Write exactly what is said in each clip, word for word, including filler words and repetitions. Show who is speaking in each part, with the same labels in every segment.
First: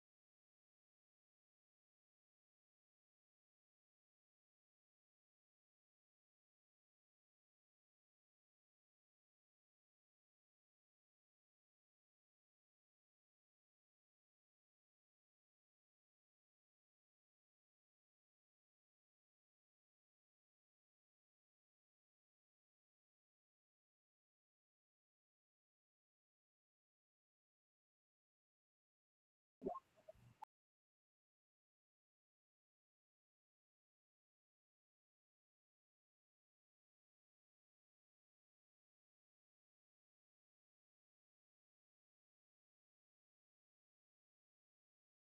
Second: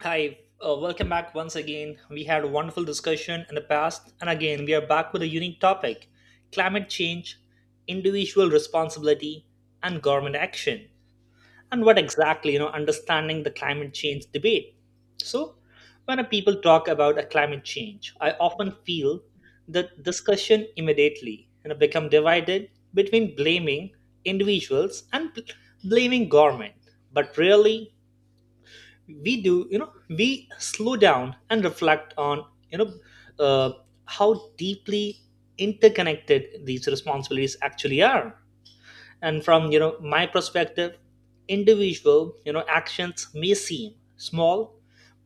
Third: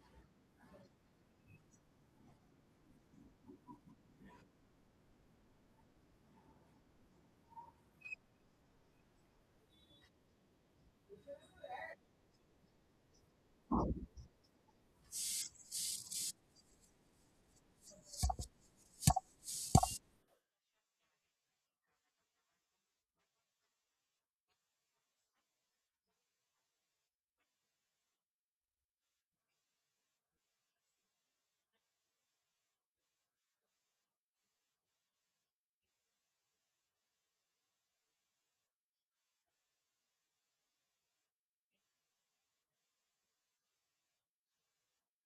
Speaker 1: Hi, uh, welcome back once again. We had a wonderful discussion in the past, and again, we are back with a unique topic: climate change, individual responsibility, and government action. And what exactly, you know, understanding the climate change debate. So, when a people talk about a climate change, I often feel the discussion immediately you know, become divided between blaming individuals and bl- blaming government, but really we do you know we slow down and reflect on you know uh, how deeply interconnected these responsibilities actually are. And from you know my perspective, individual you know actions may seem small,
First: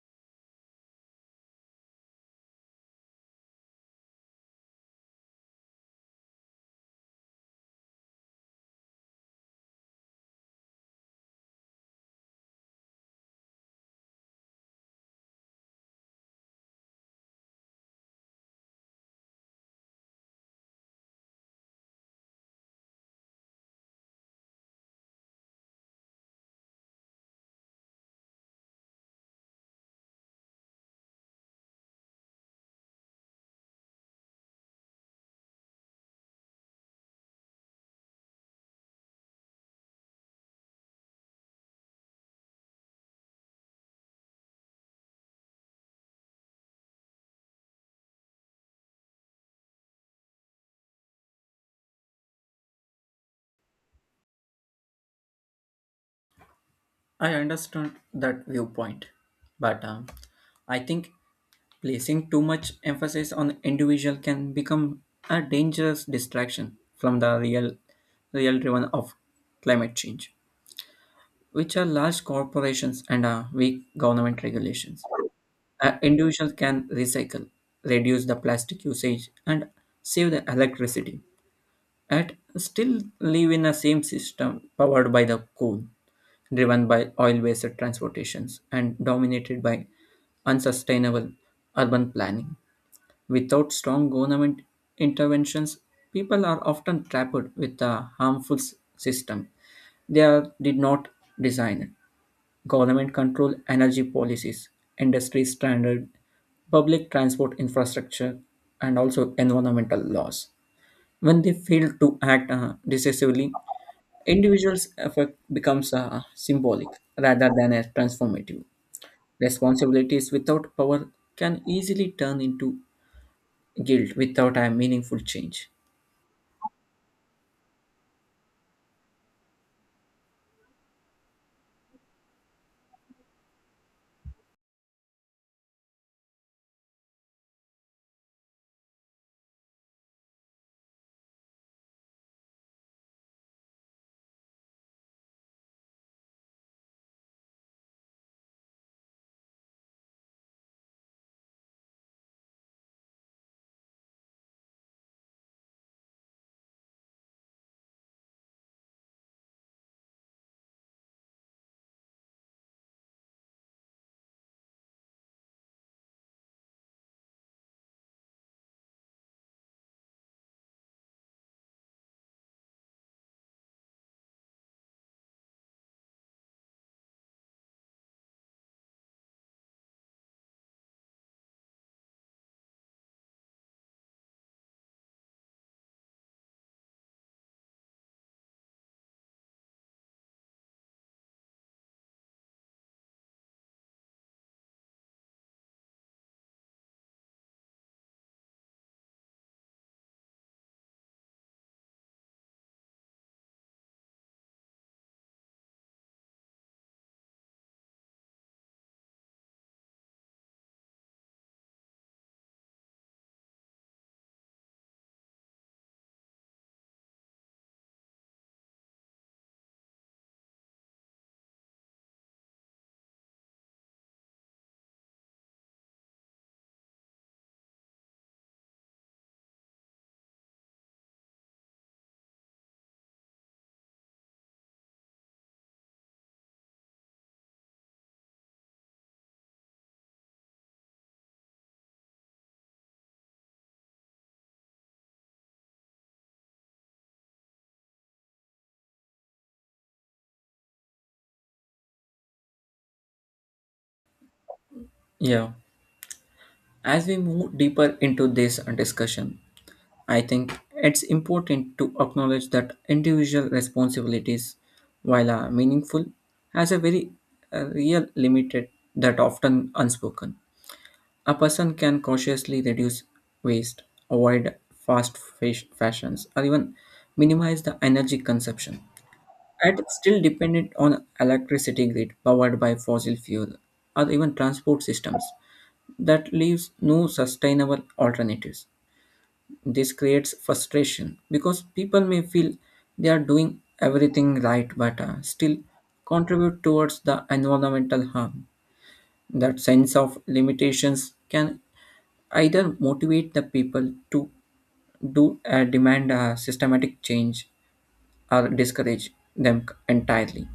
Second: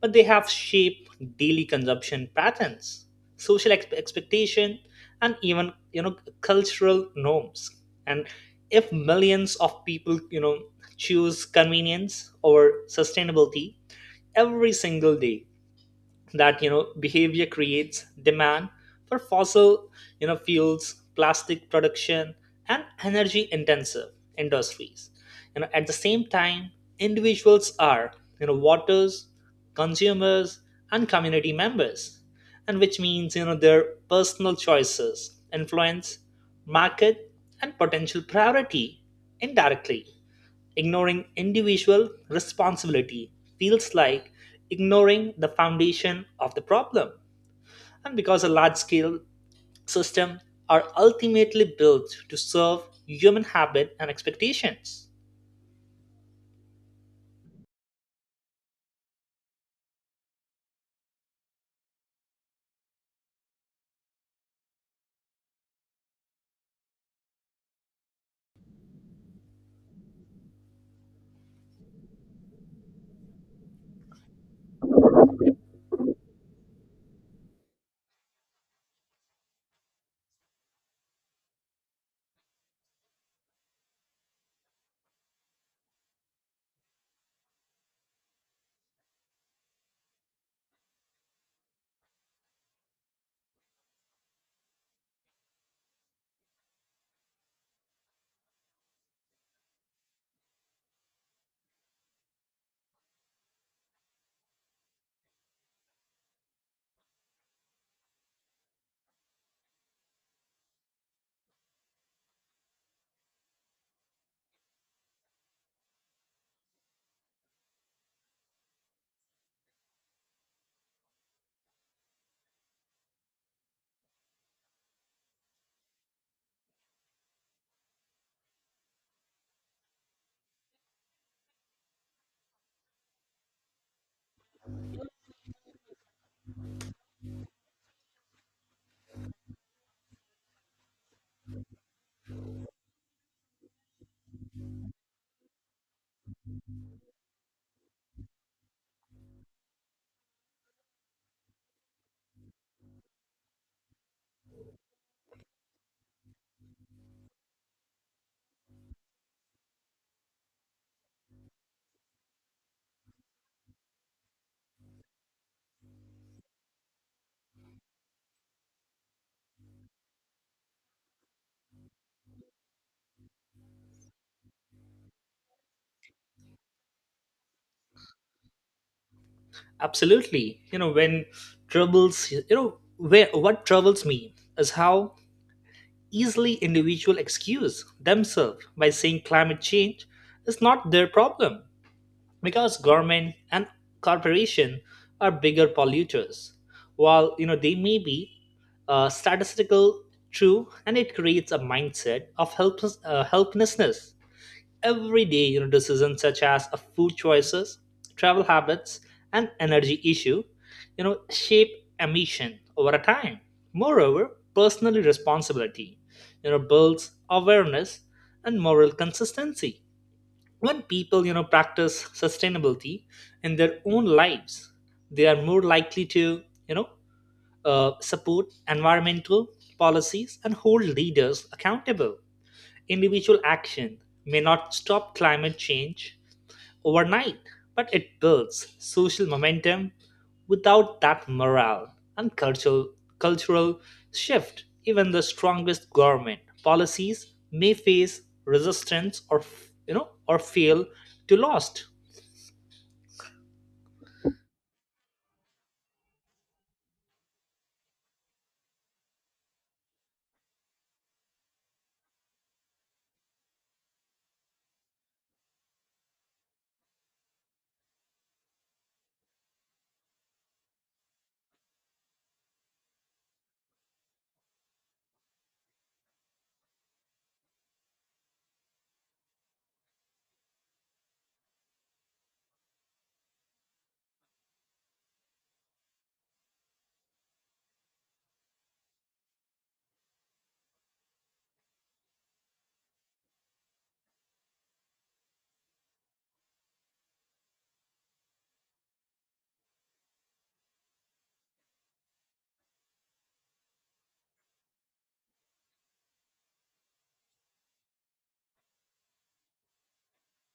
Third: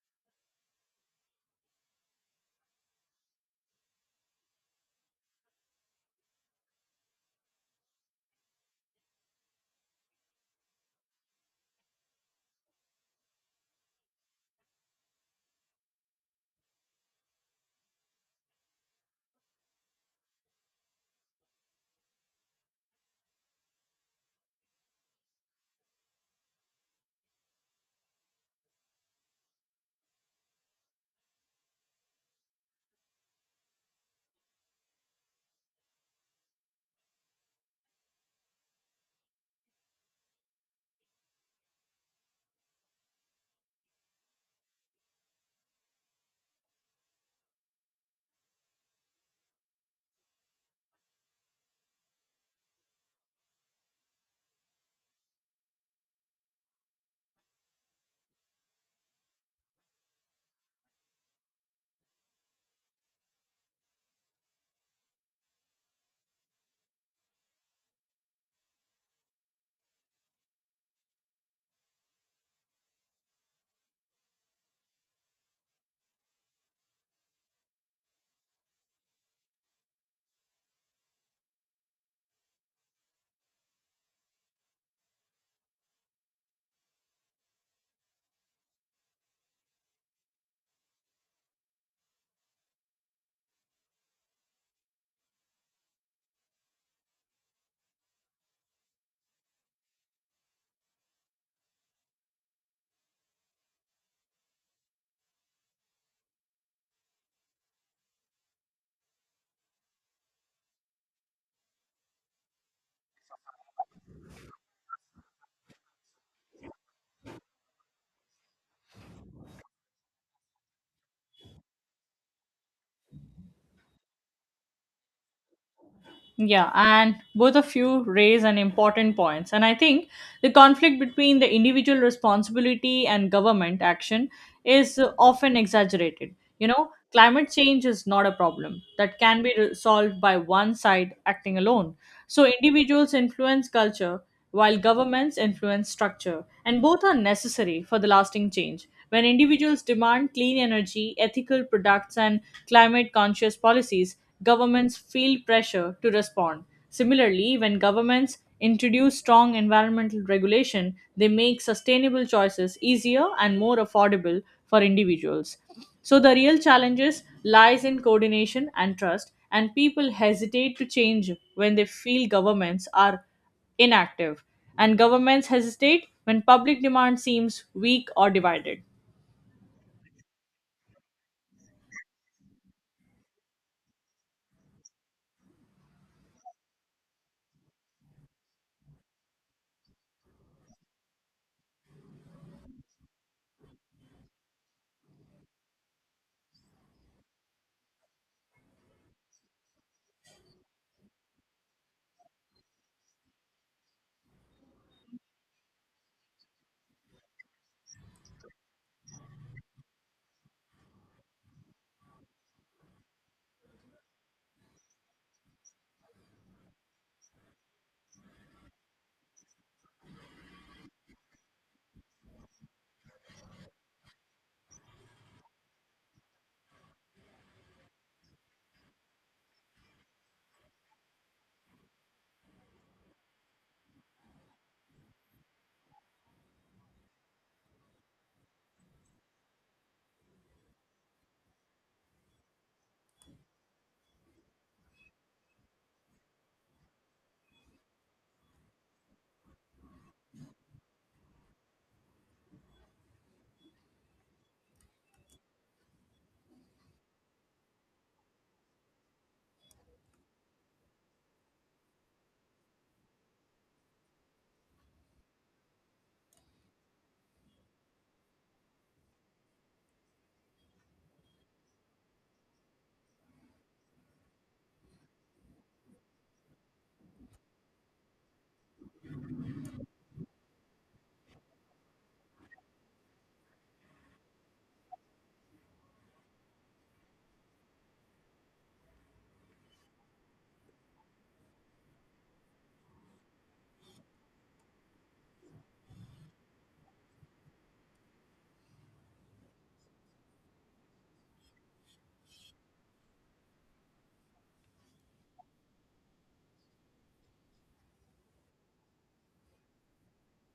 Speaker 1: but they have shaped daily consumption patterns, social ex- expectation, and even you know cultural norms. And if millions of people you know choose convenience over sustainability every single day, that you know behavior creates demand for fossil you know fuels, plastic production, and energy intensive industries. You know at the same time, individuals are you know voters, consumers, and community members, and which means you know their personal choices influence market and potential priority indirectly. Ignoring individual responsibility feels like ignoring the foundation of the problem. And because a large scale system are ultimately built to serve human habit and expectations.
Speaker 2: I understand that viewpoint, but um, I think placing too much emphasis on individual can become a dangerous distraction from the real, real driven of climate change, which are large corporations and uh, weak government regulations. An individual can recycle, reduce the plastic usage, and save the electricity, and still live in the same system powered by the coal, driven by oil based transportations and dominated by unsustainable urban planning. Without strong government interventions, people are often trapped with a harmful s- system they are, did not design. Government control energy policies, industry standard, public transport infrastructure, and also environmental laws. When they fail to act uh, decisively, individuals' effect becomes uh, symbolic rather than a transformative. Responsibilities without power can easily turn into guilt without a meaningful change.
Speaker 3: Yeah, and both of you raise an important points. And I think the conflict between the individual responsibility and government action is uh, often exaggerated. You know, climate change is not a problem that can be re- solved by one side acting alone. So individuals influence culture while governments influence structure, and both are necessary for the lasting change. When individuals demand clean energy, ethical products, and climate conscious policies, governments feel pressure to respond. Similarly, when governments introduce strong environmental regulation, they make sustainable choices easier and more affordable for individuals. So the real challenges lies in coordination and trust, and people hesitate to change when they feel governments are inactive, and governments hesitate when public demand seems weak or divided.
Speaker 1: Absolutely. You know, when troubles, you know, where what troubles me is how easily individual excuse themselves by saying climate change is not their problem because government and corporation are bigger polluters. While you know they may be uh, statistical true, and it creates a mindset of helpless, uh, helplessness. Everyday you know decisions, such as uh, food choices, travel habits, and energy issue, you know shape emission over a time. Moreover, personal responsibility you know builds awareness and moral consistency. When people you know practice sustainability in their own lives, they are more likely to you know uh, support environmental policies and hold leaders accountable. Individual action may not stop climate change overnight, but it builds social momentum. Without that morale and cultural, cultural shift, even the strongest government policies may face resistance or f- you know or fail to lost.
Speaker 2: Yeah. As we move deeper into this discussion, I think it's important to acknowledge that individual responsibilities, while uh, meaningful, has a very uh, real limited that often unspoken. A person can cautiously reduce waste, avoid fast fash- fashions, or even minimize the energy consumption. And it's still dependent on electricity grid powered by fossil fuel or even transport systems that leaves no sustainable alternatives. This creates frustration because people may feel they are doing everything right but uh, still contribute towards the environmental harm. That sense of limitations can either motivate the people to do uh, demand a systematic change or discourage them entirely.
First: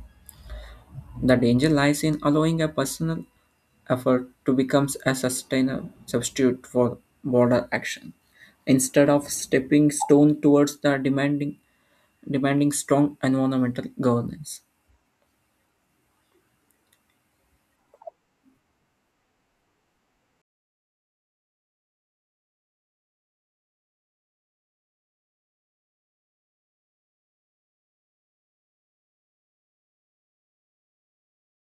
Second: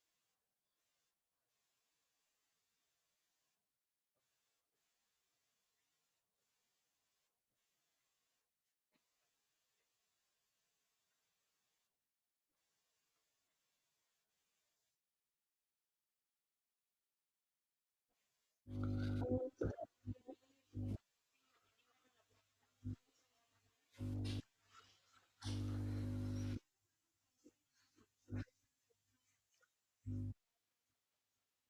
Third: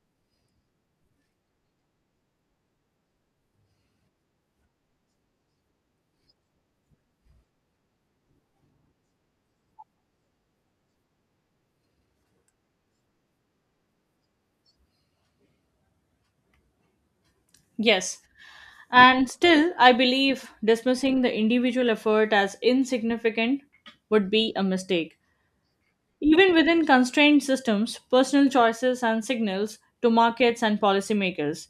Speaker 2: The danger lies in allowing a personal effort to become a sustainable substitute for broader action. Instead of stepping stone towards the demanding demanding strong environmental governance.
Speaker 3: Yes, and still, I believe dismissing the individual effort as insignificant would be a mistake. Even within constrained systems, personal choices and signals to markets and policymakers.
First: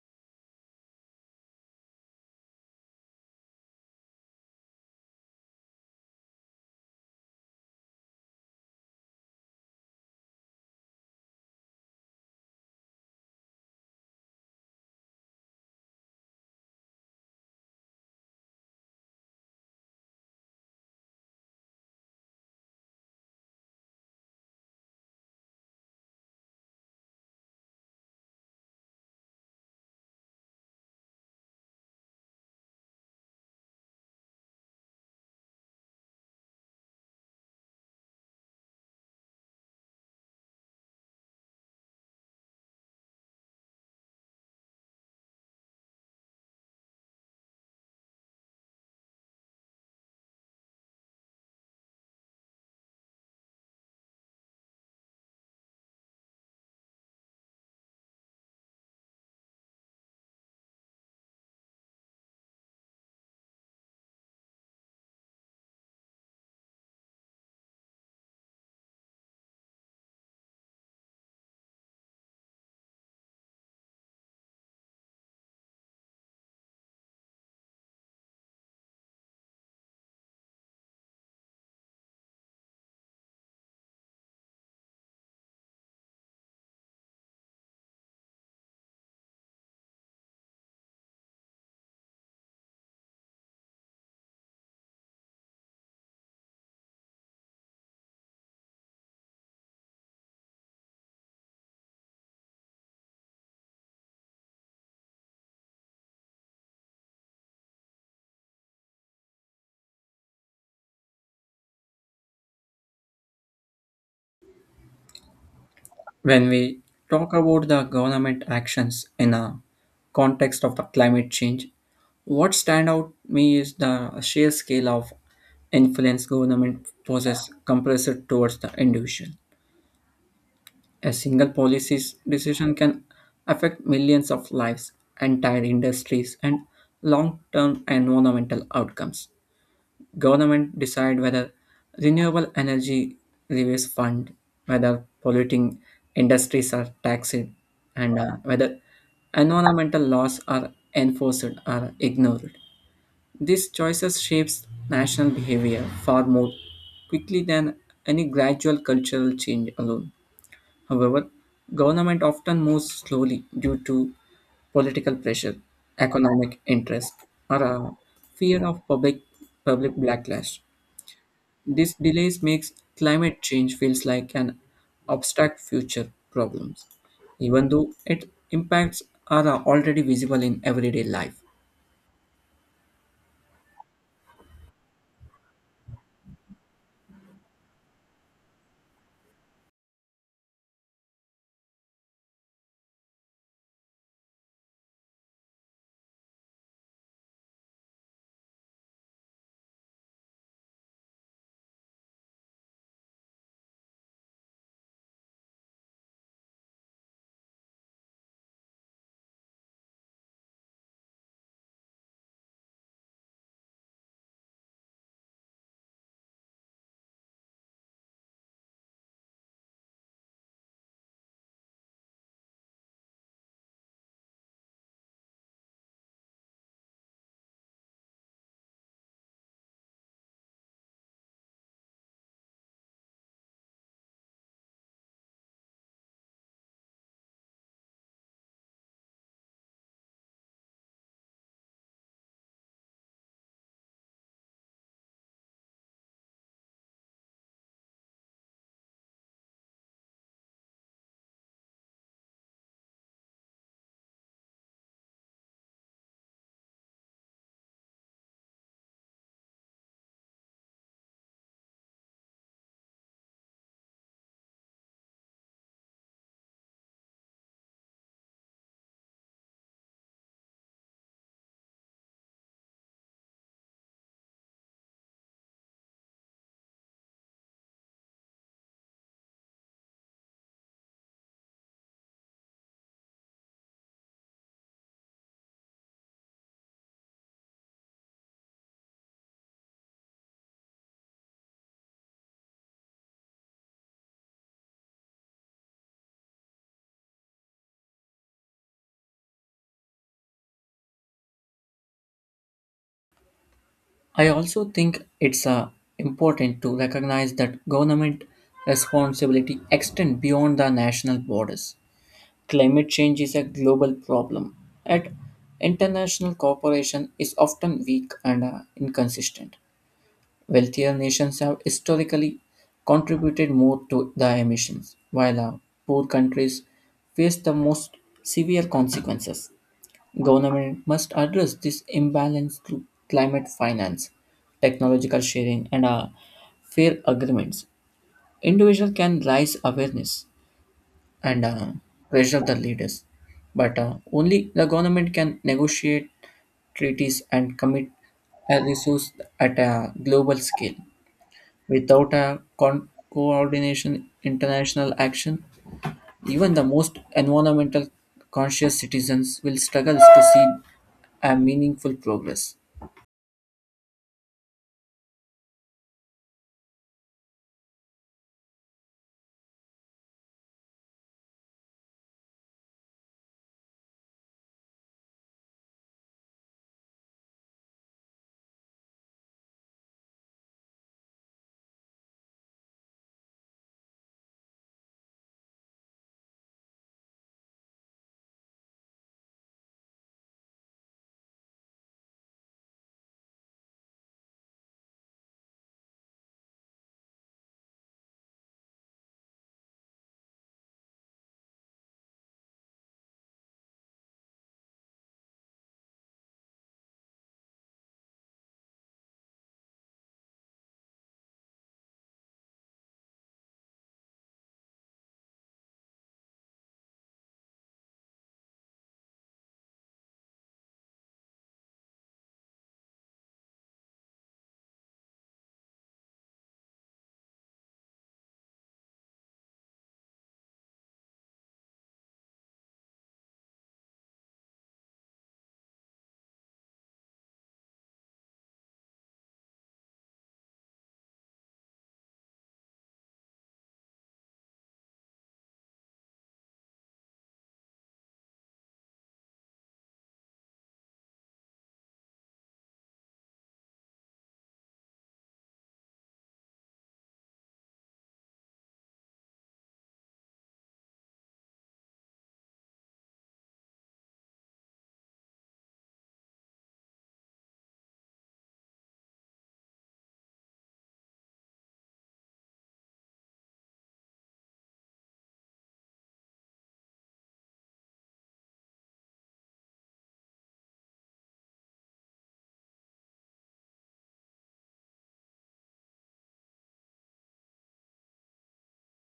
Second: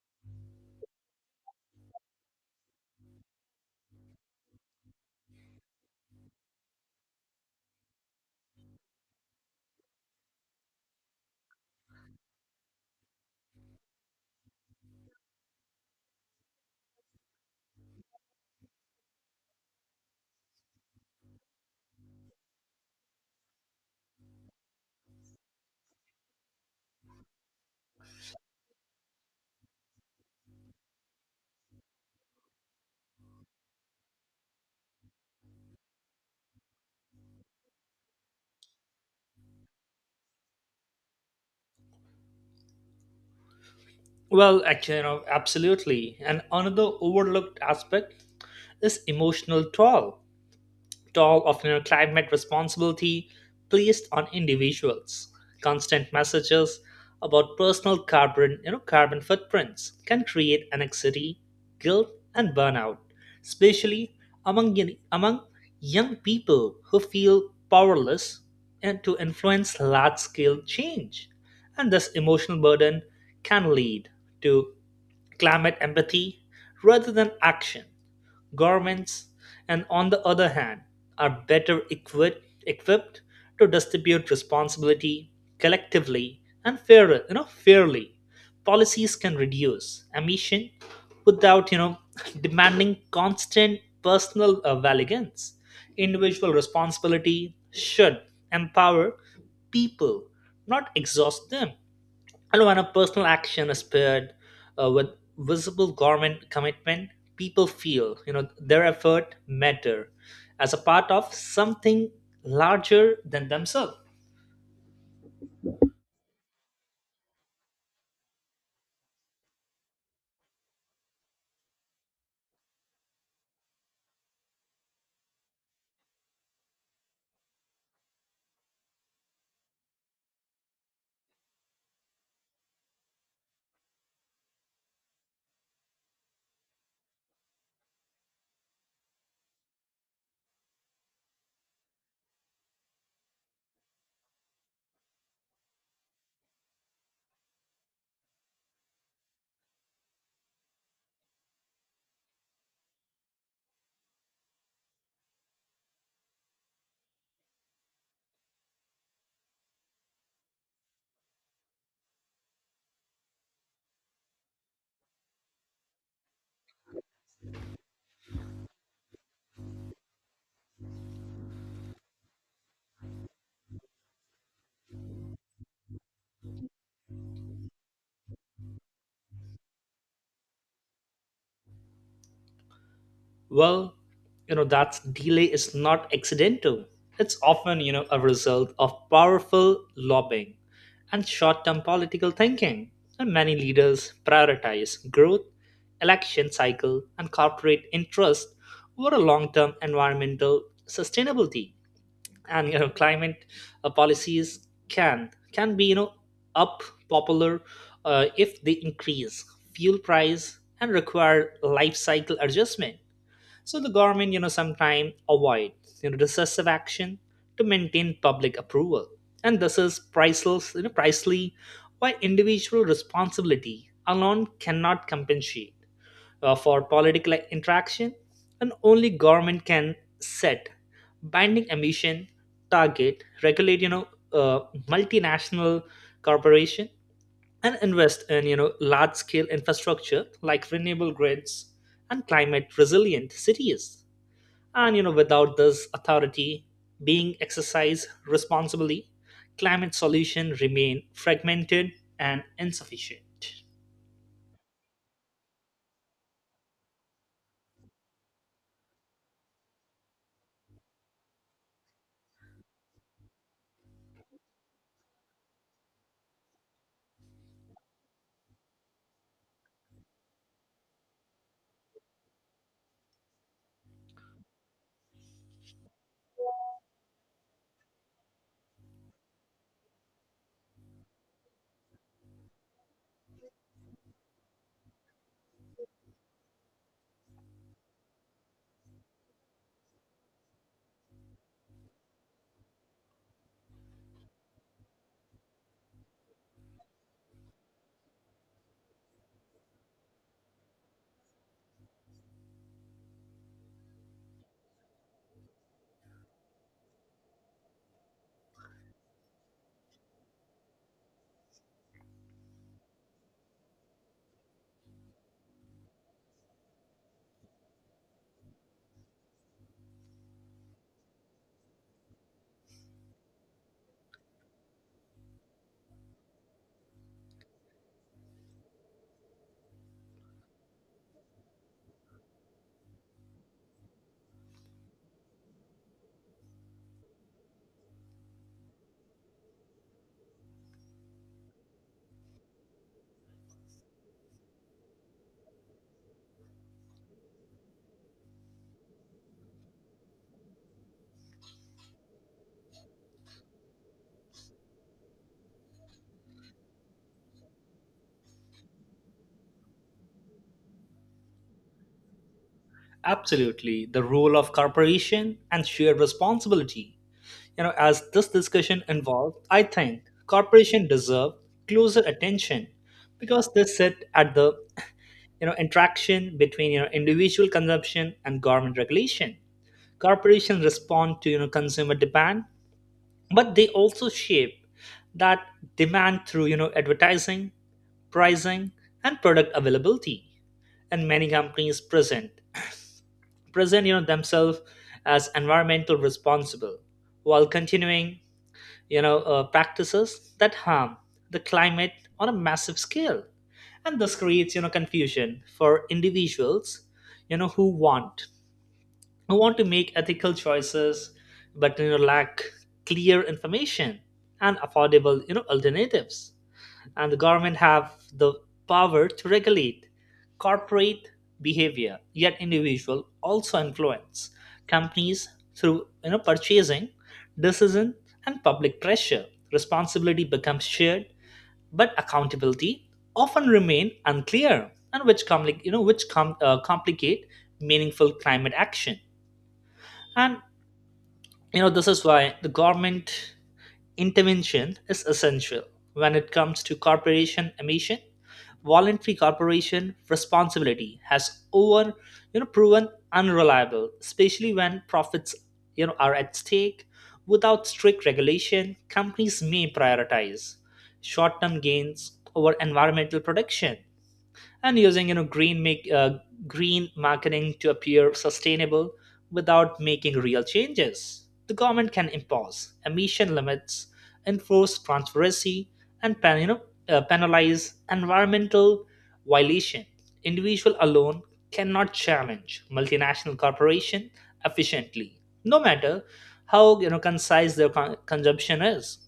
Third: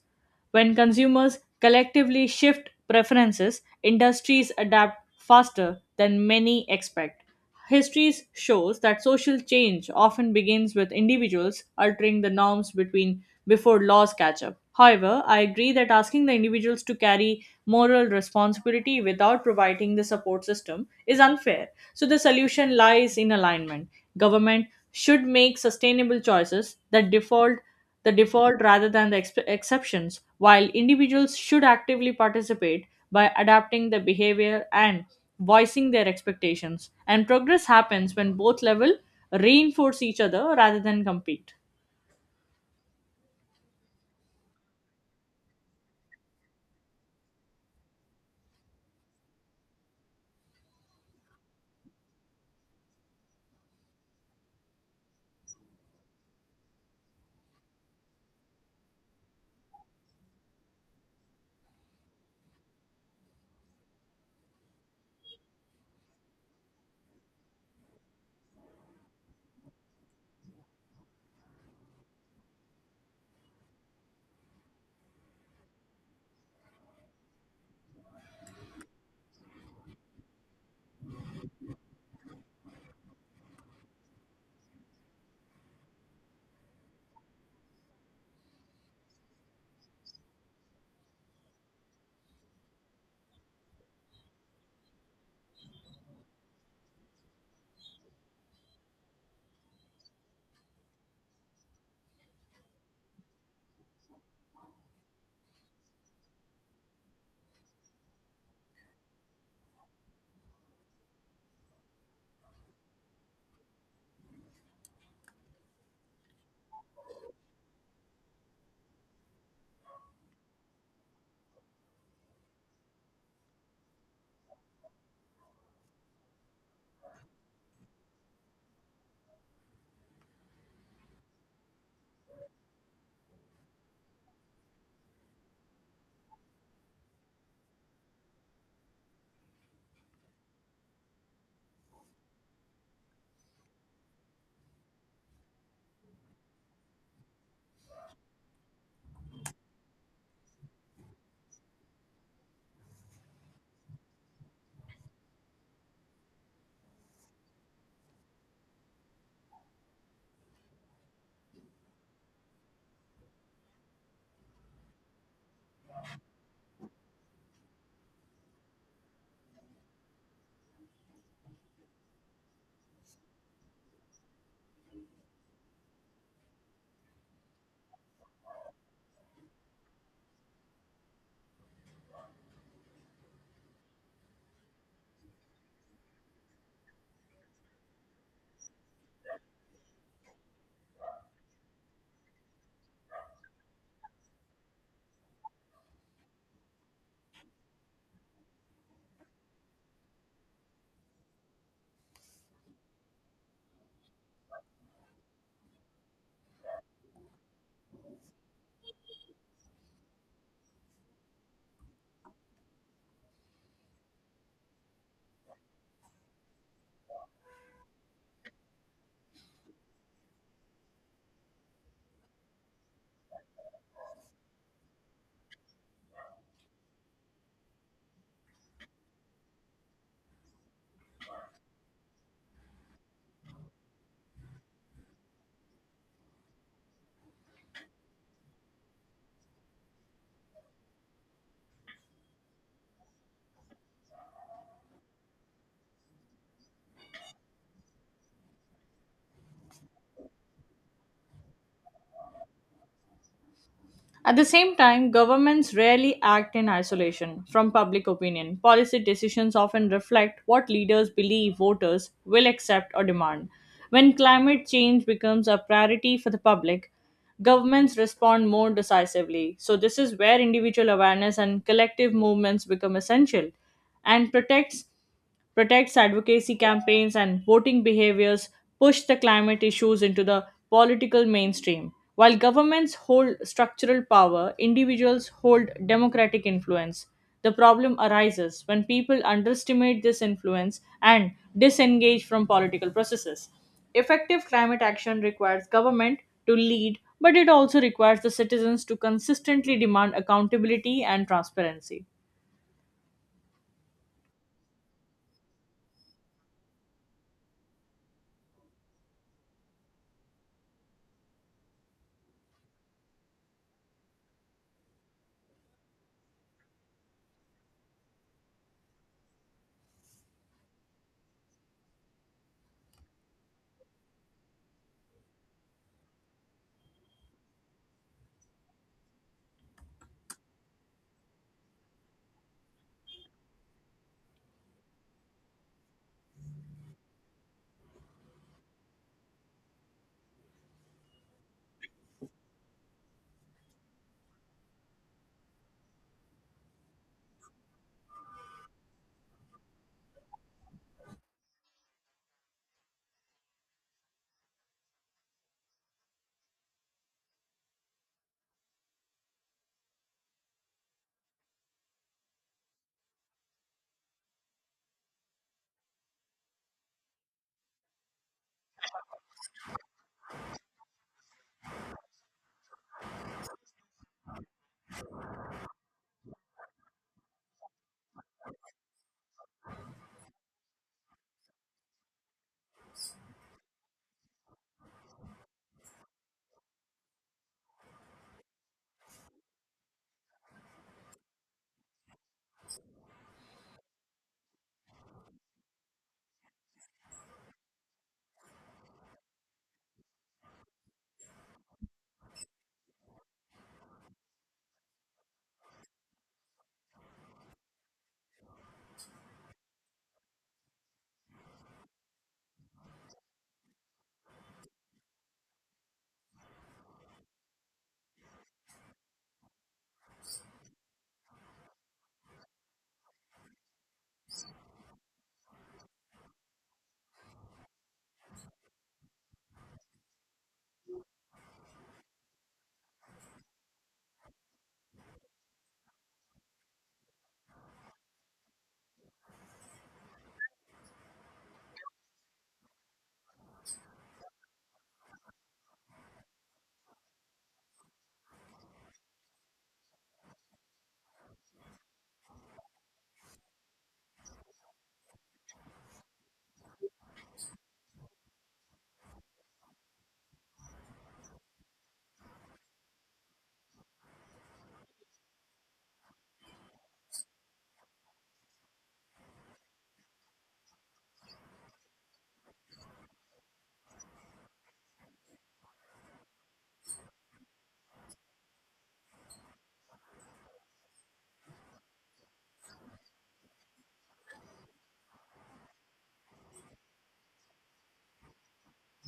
Speaker 3: When consumers collectively shift preferences, industries adapt faster than many expect. History shows that social change often begins with individuals altering the norms between before laws catch up. However, I agree that asking the individuals to carry moral responsibility without providing the support system is unfair. So, the solution lies in alignment. Government should make sustainable choices that default the default rather than the exp- exceptions, while individuals should actively participate by adapting their behavior and voicing their expectations. And progress happens when both levels reinforce each other rather than compete.
Speaker 1: Well, actually, you know, absolutely. And another overlooked aspect is emotional toll. Talk of you know, climate responsibility placed on individuals. Constant messages about personal carbon, you know, carbon footprints can create anxiety, guilt, and burnout, especially among y- among young people who feel powerless and to influence large-scale change. And this emotional burden can lead to climate empathy rather than action. Governments, and on the other hand, are better equipped, equipped to distribute responsibility collectively and fair, you know, fairly. Policies can reduce emission without, you know, demanding constant personal uh, valiance. Individual responsibility should empower people, not exhaust them. And when a personal action is paired uh, with visible government commitment, people feel you know their effort matter as a part of something larger than themselves.
Speaker 2: When we talk about the government actions in a context of the climate change, what stand out me is the sheer scale of influence government possess compressed towards the individual. A single policy decision can affect millions of lives, entire industries, and long-term environmental outcomes. Government decide whether renewable energy levies fund, whether polluting industries are taxed, and uh, whether environmental laws are enforced or ignored. These choices shapes national behavior far more quickly than any gradual cultural change alone. However, government often moves slowly due to political pressure, economic interest, or a fear of public public backlash. This delays makes climate change feels like an abstract future problems, even though its impacts are already visible in everyday life.
Speaker 1: Well, you know, that delay is not accidental. It's often, you know, a result of powerful lobbying and short term political thinking. And many leaders prioritize growth, election cycle, and corporate interest over a long term environmental sustainability. And, you know, climate uh, policies can, can be, you know, up popular uh, if they increase fuel price and require life cycle adjustment. So the government, you know, sometimes avoids you know decisive action to maintain public approval, and this is priceless, you know, pricely why individual responsibility alone cannot compensate uh, for political interaction, and only government can set binding emission target, regulate you know uh, multinational corporation, and invest in you know large scale infrastructure like renewable grids and climate resilient cities. And you know, without this authority being exercised responsibly, climate solutions remain fragmented and insufficient.
Speaker 3: At the same time, governments rarely act in isolation from public opinion. Policy decisions often reflect what leaders believe voters will accept or demand. When climate change becomes a priority for the public, governments respond more decisively. So, this is where individual awareness and collective movements become essential and protects protects advocacy campaigns and voting behaviors push the climate issues into the political mainstream. While governments hold structural power, individuals hold democratic influence. The problem arises when people underestimate this influence and disengage from political processes. Effective climate action requires government to lead, but it also requires the citizens to consistently demand accountability and transparency.
Speaker 2: I also think it's uh, important to recognize that government responsibility extend beyond the national borders. Climate change is a global problem, and international cooperation is often weak and uh, inconsistent. Wealthier nations have historically contributed more to the emissions, while uh, poor countries face the most severe consequences. Government must address this imbalance through climate finance, technological sharing, and uh, fair agreements. Individual can raise awareness and uh, pressure the leaders, but uh, only the government can negotiate treaties and commit a resource at a global scale. Without a con- coordination international action, even the most environmental conscious citizens will struggle to see a meaningful progress.
Speaker 1: Absolutely, the role of corporation and shared responsibility. You know, as this discussion involved, I think corporation deserve closer attention because they sit at the you know interaction between you know individual consumption and government regulation. Corporations respond to you know consumer demand, but they also shape that demand through you know advertising, pricing, and product availability. And many companies present present you know themselves as environmental responsible while continuing you know uh, practices that harm the climate on a massive scale. And this creates you know confusion for individuals you know who want who want to make ethical choices, but you know, lack clear information and affordable you know alternatives. And the government have the power to regulate corporate behavior, yet individual also influence companies through you know purchasing decision and public pressure. Responsibility becomes shared, but accountability often remain unclear, and which compli- you know which com- uh, complicate meaningful climate action. And you know this is why the government intervention is essential. When it comes to corporation emission, voluntary corporation responsibility has over you know proven unreliable, especially when profits you know are at stake. Without strict regulation, companies may prioritize short term gains over environmental protection, and using you know green make uh, green marketing to appear sustainable without making real changes. The government can impose emission limits, enforce transparency, and pen, you know, uh, penalize environmental violation. Individual alone cannot challenge multinational corporation efficiently, no matter how you know concise their con- consumption is.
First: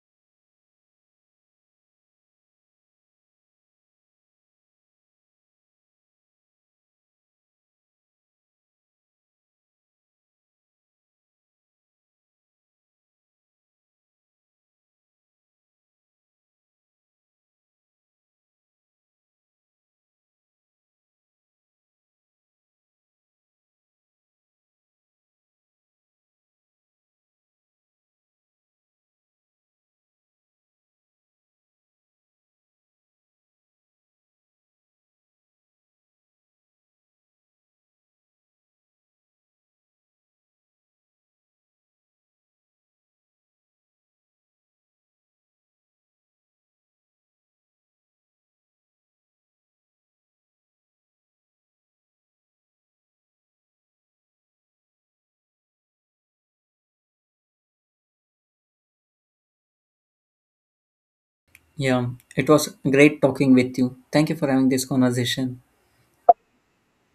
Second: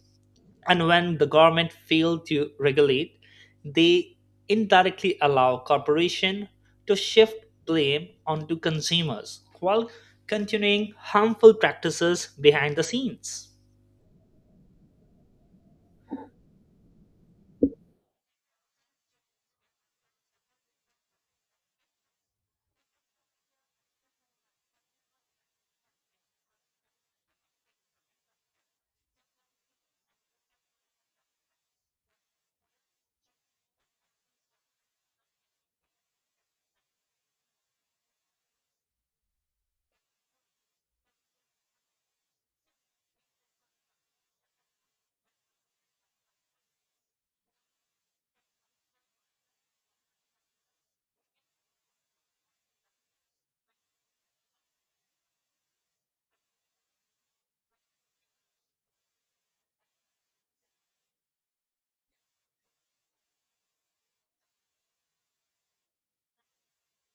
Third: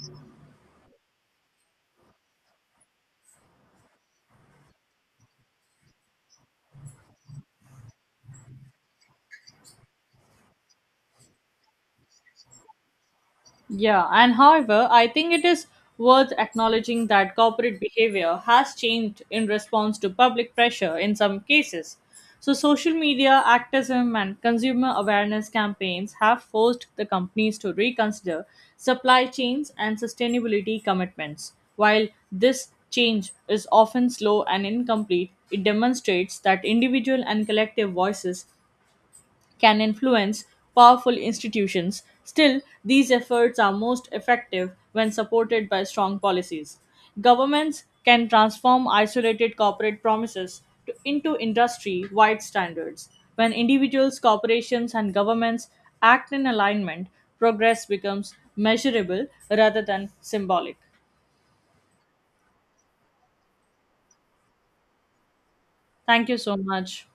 Speaker 1: And when the government fail to regulate, they indirectly allow corporations to shift blame onto consumers while continuing harmful practices behind the scenes.
Speaker 3: Yeah, and however, I think it is worth acknowledging that corporate behavior has changed in response to public pressure in some cases. So, social media activism and consumer awareness campaigns have forced the companies to reconsider supply chains and sustainability commitments. While this change is often slow and incomplete, it demonstrates that individual and collective voices can influence powerful institutions. Still, these efforts are most effective when supported by strong policies. Governments can transform isolated corporate promises to, into industry wide standards. When individuals, corporations, and governments act in alignment, progress becomes measurable rather than symbolic.
Speaker 2: Yeah, it was great talking with you. Thank you for having this conversation.
Speaker 3: Thank you so much.